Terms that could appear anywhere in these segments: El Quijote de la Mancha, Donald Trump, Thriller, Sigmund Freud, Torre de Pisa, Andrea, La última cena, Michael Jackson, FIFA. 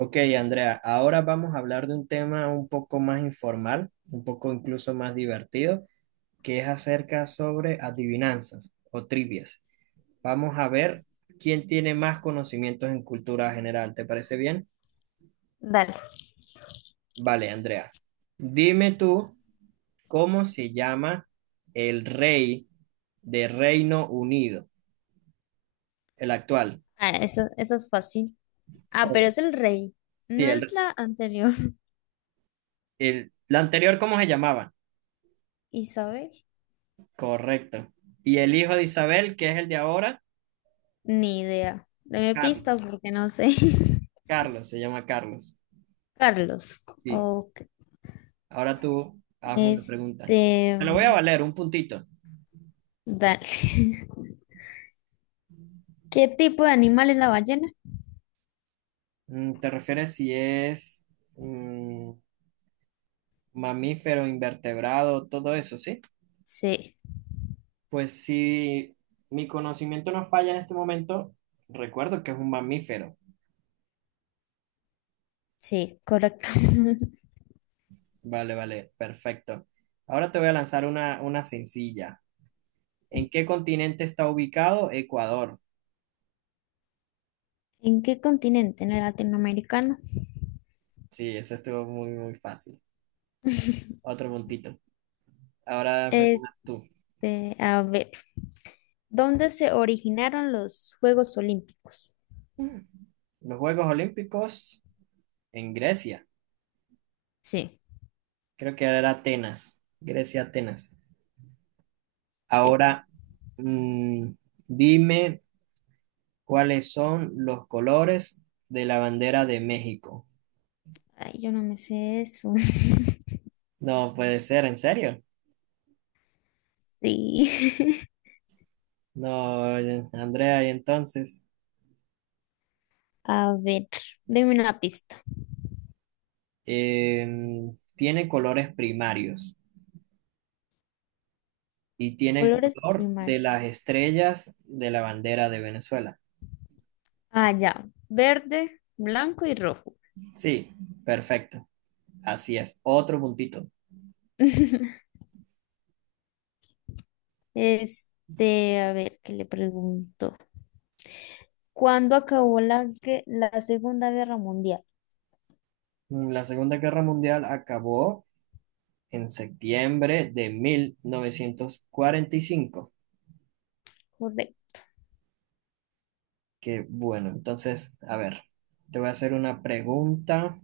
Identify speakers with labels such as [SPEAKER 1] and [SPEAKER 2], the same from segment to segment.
[SPEAKER 1] Ok, Andrea, ahora vamos a hablar de un tema un poco más informal, un poco incluso más divertido, que es acerca sobre adivinanzas o trivias. Vamos a ver quién tiene más conocimientos en cultura general. ¿Te parece bien?
[SPEAKER 2] Dale.
[SPEAKER 1] Vale, Andrea. Dime tú, ¿cómo se llama el rey de Reino Unido? El actual.
[SPEAKER 2] Ah, esa es fácil. Ah, pero
[SPEAKER 1] ¿Cómo?
[SPEAKER 2] es el rey. No
[SPEAKER 1] Sí,
[SPEAKER 2] es la anterior.
[SPEAKER 1] el anterior, ¿cómo se llamaba?
[SPEAKER 2] Isabel.
[SPEAKER 1] Correcto. ¿Y el hijo de Isabel, que es el de ahora?
[SPEAKER 2] Ni idea. Deme pistas
[SPEAKER 1] Carlos,
[SPEAKER 2] porque no sé.
[SPEAKER 1] Se llama Carlos.
[SPEAKER 2] Carlos.
[SPEAKER 1] Sí,
[SPEAKER 2] Ok.
[SPEAKER 1] ahora tú hazme una pregunta.
[SPEAKER 2] Este.
[SPEAKER 1] Te lo voy a
[SPEAKER 2] mm,
[SPEAKER 1] valer, un puntito.
[SPEAKER 2] Dale. ¿Qué tipo de animal es la ballena?
[SPEAKER 1] ¿Te refieres si es mm, mamífero, invertebrado, todo eso, sí?
[SPEAKER 2] Sí,
[SPEAKER 1] Pues si mi conocimiento no falla en este momento, recuerdo que es un mamífero.
[SPEAKER 2] sí, correcto.
[SPEAKER 1] Vale, vale, perfecto. Ahora te voy a lanzar una sencilla. ¿En qué continente está ubicado Ecuador?
[SPEAKER 2] ¿En qué continente? ¿En el latinoamericano?
[SPEAKER 1] Sí, eso estuvo muy, muy fácil. Otro puntito. Ahora hazme tú.
[SPEAKER 2] Este, a ver, ¿dónde se originaron los Juegos Olímpicos?
[SPEAKER 1] Los Juegos Olímpicos en Grecia.
[SPEAKER 2] Sí,
[SPEAKER 1] Creo que era Atenas. Grecia, Atenas.
[SPEAKER 2] sí.
[SPEAKER 1] Ahora, mm, dime cuáles son los colores de la bandera de México.
[SPEAKER 2] Ay, yo no me sé eso.
[SPEAKER 1] No puede ser, ¿en serio?
[SPEAKER 2] Sí.
[SPEAKER 1] No, Andrea, y entonces,
[SPEAKER 2] A ver, deme una pista.
[SPEAKER 1] tiene colores primarios y tiene el
[SPEAKER 2] Colores
[SPEAKER 1] color de las
[SPEAKER 2] primarios.
[SPEAKER 1] estrellas de la bandera de Venezuela.
[SPEAKER 2] Ah, ya. Verde, blanco y rojo.
[SPEAKER 1] Sí, perfecto. Así es. Otro puntito.
[SPEAKER 2] Este, a ver, ¿qué le pregunto? ¿Cuándo acabó la Segunda Guerra Mundial?
[SPEAKER 1] La Segunda Guerra Mundial acabó en septiembre de 1945.
[SPEAKER 2] Correcto.
[SPEAKER 1] Que bueno, entonces, a ver, te voy a hacer una pregunta.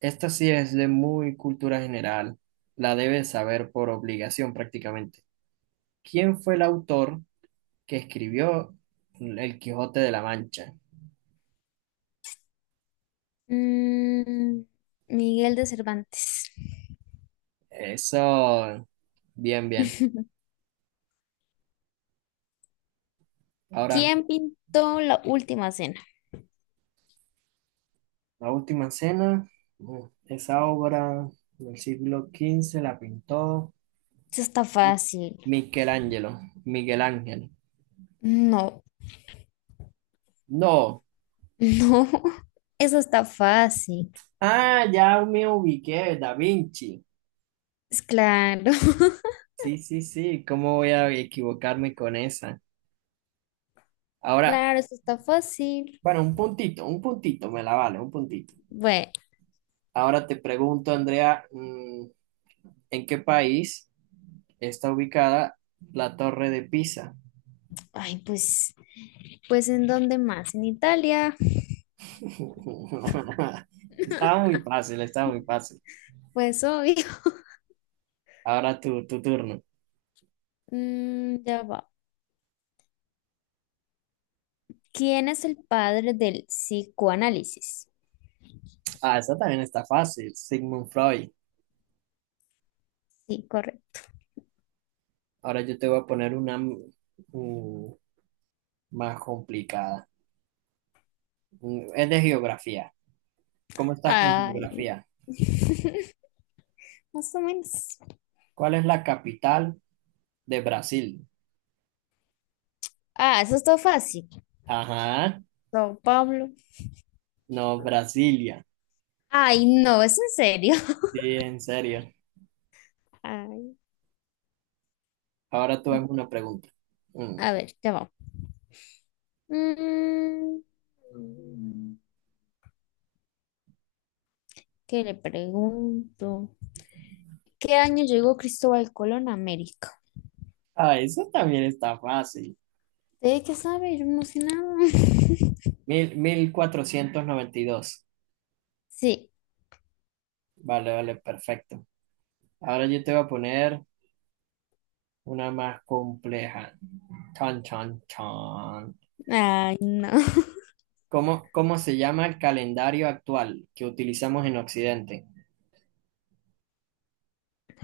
[SPEAKER 1] Esta sí es de muy cultura general, la debes saber por obligación prácticamente. ¿Quién fue el autor que escribió El Quijote de la Mancha?
[SPEAKER 2] Mm, Miguel de Cervantes.
[SPEAKER 1] Eso, bien, bien. Ahora,
[SPEAKER 2] ¿Quién pintó la última cena?
[SPEAKER 1] la última cena, bueno, esa obra del siglo XV la pintó
[SPEAKER 2] Eso está
[SPEAKER 1] Mi-
[SPEAKER 2] fácil.
[SPEAKER 1] Michelangelo, Miguel Ángel.
[SPEAKER 2] No,
[SPEAKER 1] No,
[SPEAKER 2] no, eso está fácil.
[SPEAKER 1] ah, ya me ubiqué, Da Vinci.
[SPEAKER 2] Es claro.
[SPEAKER 1] Sí, sí, sí, ¿cómo voy a equivocarme con esa? Ahora,
[SPEAKER 2] Claro, eso está fácil.
[SPEAKER 1] bueno, un puntito, me la vale, un puntito.
[SPEAKER 2] Bueno,
[SPEAKER 1] Ahora te pregunto, Andrea, ¿en qué país está ubicada la Torre de Pisa?
[SPEAKER 2] ay, pues ¿en dónde más? En Italia,
[SPEAKER 1] Estaba muy fácil, estaba muy fácil.
[SPEAKER 2] pues obvio.
[SPEAKER 1] Ahora tu turno.
[SPEAKER 2] Ya va. ¿Quién es el padre del psicoanálisis?
[SPEAKER 1] Ah, esa también está fácil, Sigmund Freud.
[SPEAKER 2] Sí, correcto.
[SPEAKER 1] Ahora yo te voy a poner una más complicada. Es de geografía. ¿Cómo estás con
[SPEAKER 2] Ay,
[SPEAKER 1] geografía?
[SPEAKER 2] más o menos.
[SPEAKER 1] ¿Cuál es la capital de Brasil?
[SPEAKER 2] Ah, eso está fácil.
[SPEAKER 1] Ajá,
[SPEAKER 2] Don Pablo.
[SPEAKER 1] no, Brasilia.
[SPEAKER 2] Ay, no, es en serio.
[SPEAKER 1] Sí, en serio.
[SPEAKER 2] Ay,
[SPEAKER 1] Ahora tú hazme una pregunta. Mm.
[SPEAKER 2] a ver, ya va. Mm, ¿Qué le pregunto? ¿Qué año llegó Cristóbal Colón a América?
[SPEAKER 1] Ah, eso también está fácil.
[SPEAKER 2] ¿De qué sabe? Yo no sé nada.
[SPEAKER 1] Mil, 1492.
[SPEAKER 2] Sí.
[SPEAKER 1] Vale, vale, perfecto. Ahora yo te voy a poner una más compleja. Chan, chan, chan.
[SPEAKER 2] Ay, no.
[SPEAKER 1] ¿ cómo se llama el calendario actual que utilizamos en Occidente?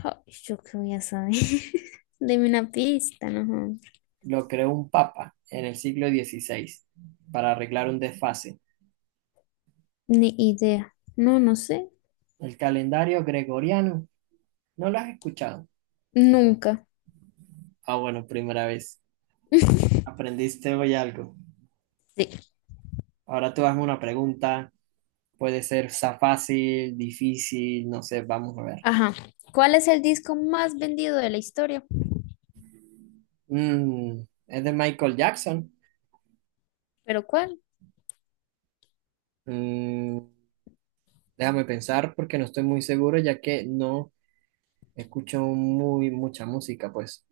[SPEAKER 2] Ay, yo qué voy a saber. Deme una pista, no.
[SPEAKER 1] Lo creó un papa en el siglo 16 para arreglar un desfase.
[SPEAKER 2] Ni idea. No, no sé.
[SPEAKER 1] El calendario gregoriano. ¿No lo has escuchado?
[SPEAKER 2] Nunca.
[SPEAKER 1] Ah, bueno, primera vez. Aprendiste hoy algo.
[SPEAKER 2] Sí.
[SPEAKER 1] Ahora tú hazme una pregunta. Puede ser fácil, difícil, no sé, vamos a ver.
[SPEAKER 2] Ajá. ¿Cuál es el disco más vendido de la historia?
[SPEAKER 1] Mm, es de Michael Jackson.
[SPEAKER 2] ¿Pero cuál?
[SPEAKER 1] Mm, Déjame pensar porque no estoy muy seguro ya que no escucho muy mucha música, pues.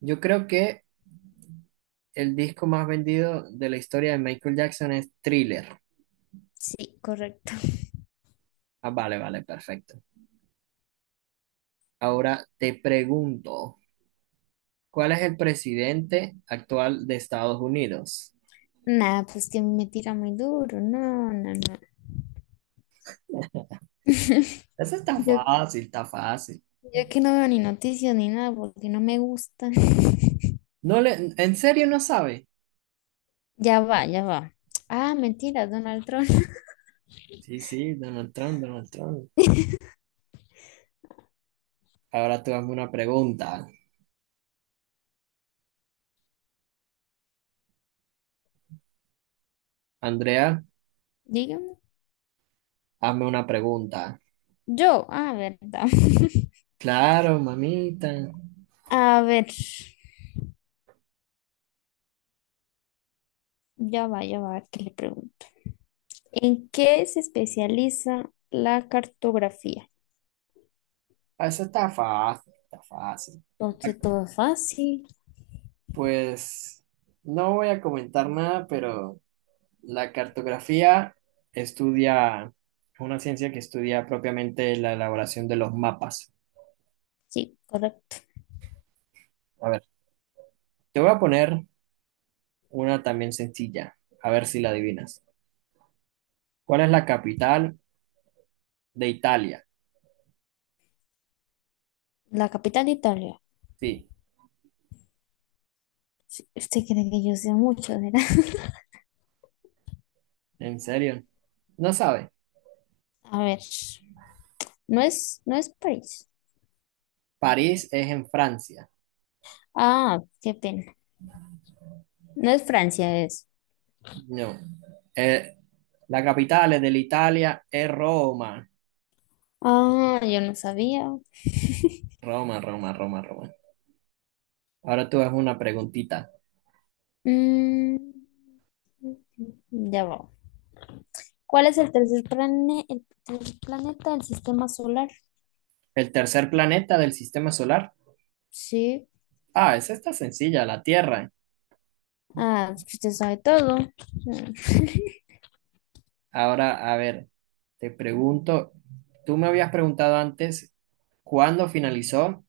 [SPEAKER 1] Yo creo que el disco más vendido de la historia de Michael Jackson es Thriller.
[SPEAKER 2] Sí, correcto.
[SPEAKER 1] Ah, vale, vale, perfecto. Ahora te pregunto, ¿cuál es el presidente actual de Estados Unidos?
[SPEAKER 2] Nada, pues que me tira muy duro. No, no, no.
[SPEAKER 1] Eso está
[SPEAKER 2] Yo,
[SPEAKER 1] fácil, está fácil.
[SPEAKER 2] yo que no veo ni noticias ni nada porque no me gustan.
[SPEAKER 1] No le, ¿en serio no sabe?
[SPEAKER 2] Ya va, ya va. Ah, mentira, Donald Trump.
[SPEAKER 1] Sí, sí, Donald Trump, Donald Trump. Ahora tú hazme una pregunta. Andrea,
[SPEAKER 2] Dígame.
[SPEAKER 1] hazme una pregunta.
[SPEAKER 2] Yo, verdad.
[SPEAKER 1] Claro, mamita.
[SPEAKER 2] A ver, ya va, a ver qué le pregunto. ¿En qué se especializa la cartografía?
[SPEAKER 1] Ah, eso está fácil, está fácil.
[SPEAKER 2] Entonces, todo fácil.
[SPEAKER 1] Pues no voy a comentar nada, pero la cartografía estudia, es una ciencia que estudia propiamente la elaboración de los mapas.
[SPEAKER 2] Sí, correcto.
[SPEAKER 1] A ver, te voy a poner una también sencilla, a ver si la adivinas. ¿Cuál es la capital de Italia?
[SPEAKER 2] La capital de Italia.
[SPEAKER 1] Sí,
[SPEAKER 2] Usted cree que yo sé mucho, ¿verdad?
[SPEAKER 1] ¿en serio? No sabe.
[SPEAKER 2] A ver, no es París.
[SPEAKER 1] París es en Francia.
[SPEAKER 2] Ah, qué pena. No es Francia, es.
[SPEAKER 1] No. Eh, la capital de la Italia es Roma.
[SPEAKER 2] Ah, yo no sabía.
[SPEAKER 1] Roma, Roma, Roma, Roma. Ahora tú haz una preguntita.
[SPEAKER 2] Mm, ya va. ¿Cuál es el tercer plane- el tercer planeta del sistema solar?
[SPEAKER 1] ¿El tercer planeta del sistema solar?
[SPEAKER 2] Sí.
[SPEAKER 1] Ah, esa está sencilla, la Tierra.
[SPEAKER 2] Ah, es que usted sabe todo. Mm.
[SPEAKER 1] Ahora, a ver, te pregunto, tú me habías preguntado antes cuándo finalizó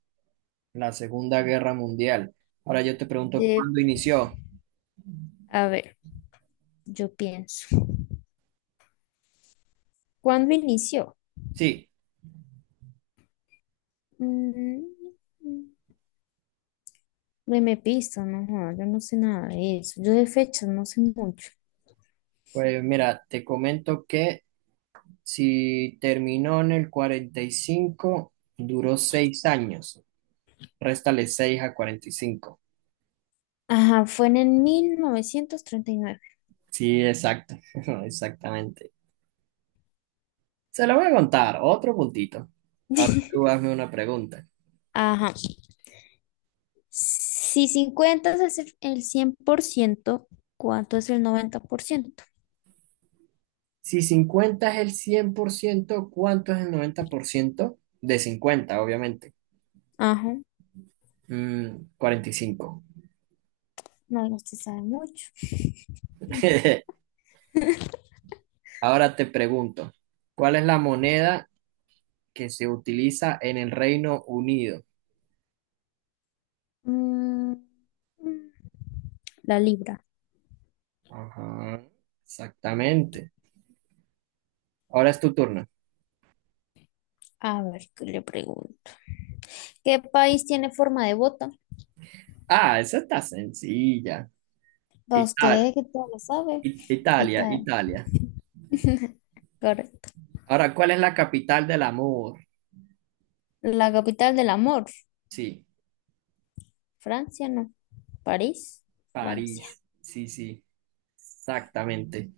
[SPEAKER 1] la Segunda Guerra Mundial. Ahora yo te pregunto
[SPEAKER 2] Sí.
[SPEAKER 1] cuándo inició.
[SPEAKER 2] A ver, yo pienso. ¿Cuándo inició?
[SPEAKER 1] Sí,
[SPEAKER 2] Mm, Deme pista, no, joda, yo no sé nada de eso. Yo de fechas no sé mucho.
[SPEAKER 1] pues mira, te comento que si terminó en el 45 duró 6 años. Réstale 6 a 45.
[SPEAKER 2] Ajá, fue en el 1939.
[SPEAKER 1] Sí, exacto, exactamente. Se lo voy a contar, otro puntito. Ahora tú hazme una pregunta.
[SPEAKER 2] Ajá. Si 50 es el 100%, ¿cuánto es el 90%?
[SPEAKER 1] Si 50 es el 100%, ¿cuánto es el 90% de 50 obviamente?
[SPEAKER 2] Ajá,
[SPEAKER 1] 45.
[SPEAKER 2] no, usted sabe mucho.
[SPEAKER 1] Ahora te pregunto, ¿cuál es la moneda que se utiliza en el Reino Unido?
[SPEAKER 2] Mm, mm, La libra.
[SPEAKER 1] Ajá, exactamente. Ahora es tu turno.
[SPEAKER 2] A ver, ¿qué le pregunto? ¿Qué país tiene forma de bota?
[SPEAKER 1] Ah, esa está sencilla.
[SPEAKER 2] Para
[SPEAKER 1] Ita-
[SPEAKER 2] usted que todo lo sabe y
[SPEAKER 1] Italia,
[SPEAKER 2] tal.
[SPEAKER 1] Italia.
[SPEAKER 2] Correcto.
[SPEAKER 1] Ahora, ¿cuál es la capital del amor?
[SPEAKER 2] La capital del amor.
[SPEAKER 1] Sí,
[SPEAKER 2] Francia, no. París, Francia.
[SPEAKER 1] París. Sí, sí, exactamente.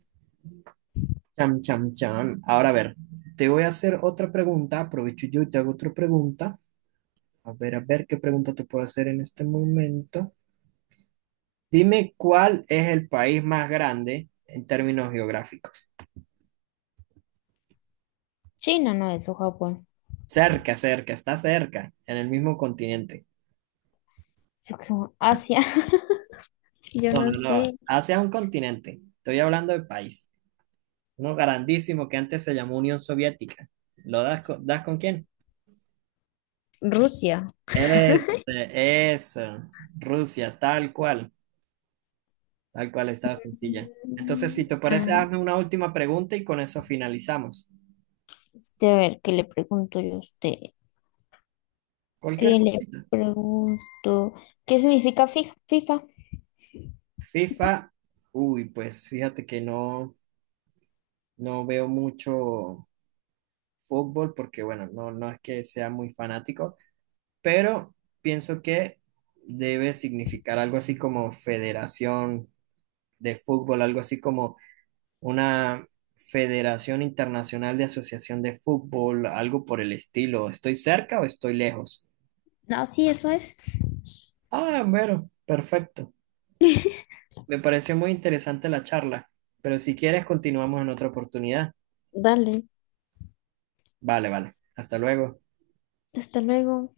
[SPEAKER 1] Cham, cham, cham. Ahora, a ver, te voy a hacer otra pregunta. Aprovecho yo y te hago otra pregunta. A ver qué pregunta te puedo hacer en este momento. Dime cuál es el país más grande en términos geográficos.
[SPEAKER 2] China, no, eso, Japón.
[SPEAKER 1] Cerca, cerca, está cerca, en el mismo continente.
[SPEAKER 2] Yo creo, Asia. Yo
[SPEAKER 1] No,
[SPEAKER 2] no
[SPEAKER 1] no, no,
[SPEAKER 2] sé.
[SPEAKER 1] Asia es un continente. Estoy hablando de país. Uno grandísimo que antes se llamó Unión Soviética. ¿Lo das con quién?
[SPEAKER 2] Rusia.
[SPEAKER 1] Este, eso. Rusia, tal cual. Tal cual está sencilla. Entonces, si
[SPEAKER 2] Mm,
[SPEAKER 1] te parece,
[SPEAKER 2] Ah,
[SPEAKER 1] hazme una última pregunta y con eso finalizamos.
[SPEAKER 2] a ver, ¿qué le pregunto yo a usted?
[SPEAKER 1] Cualquier
[SPEAKER 2] ¿Qué le
[SPEAKER 1] cosita.
[SPEAKER 2] pregunto? ¿Qué significa FIFA?
[SPEAKER 1] FIFA, uy, pues fíjate que no. No veo mucho fútbol porque, bueno, no, no es que sea muy fanático, pero pienso que debe significar algo así como federación de fútbol, algo así como una federación internacional de asociación de fútbol, algo por el estilo. ¿Estoy cerca o estoy lejos?
[SPEAKER 2] No, sí, eso es.
[SPEAKER 1] Ah, bueno, perfecto. Me pareció muy interesante la charla, pero si quieres continuamos en otra oportunidad.
[SPEAKER 2] Dale,
[SPEAKER 1] Vale, vale. Hasta luego.
[SPEAKER 2] hasta luego.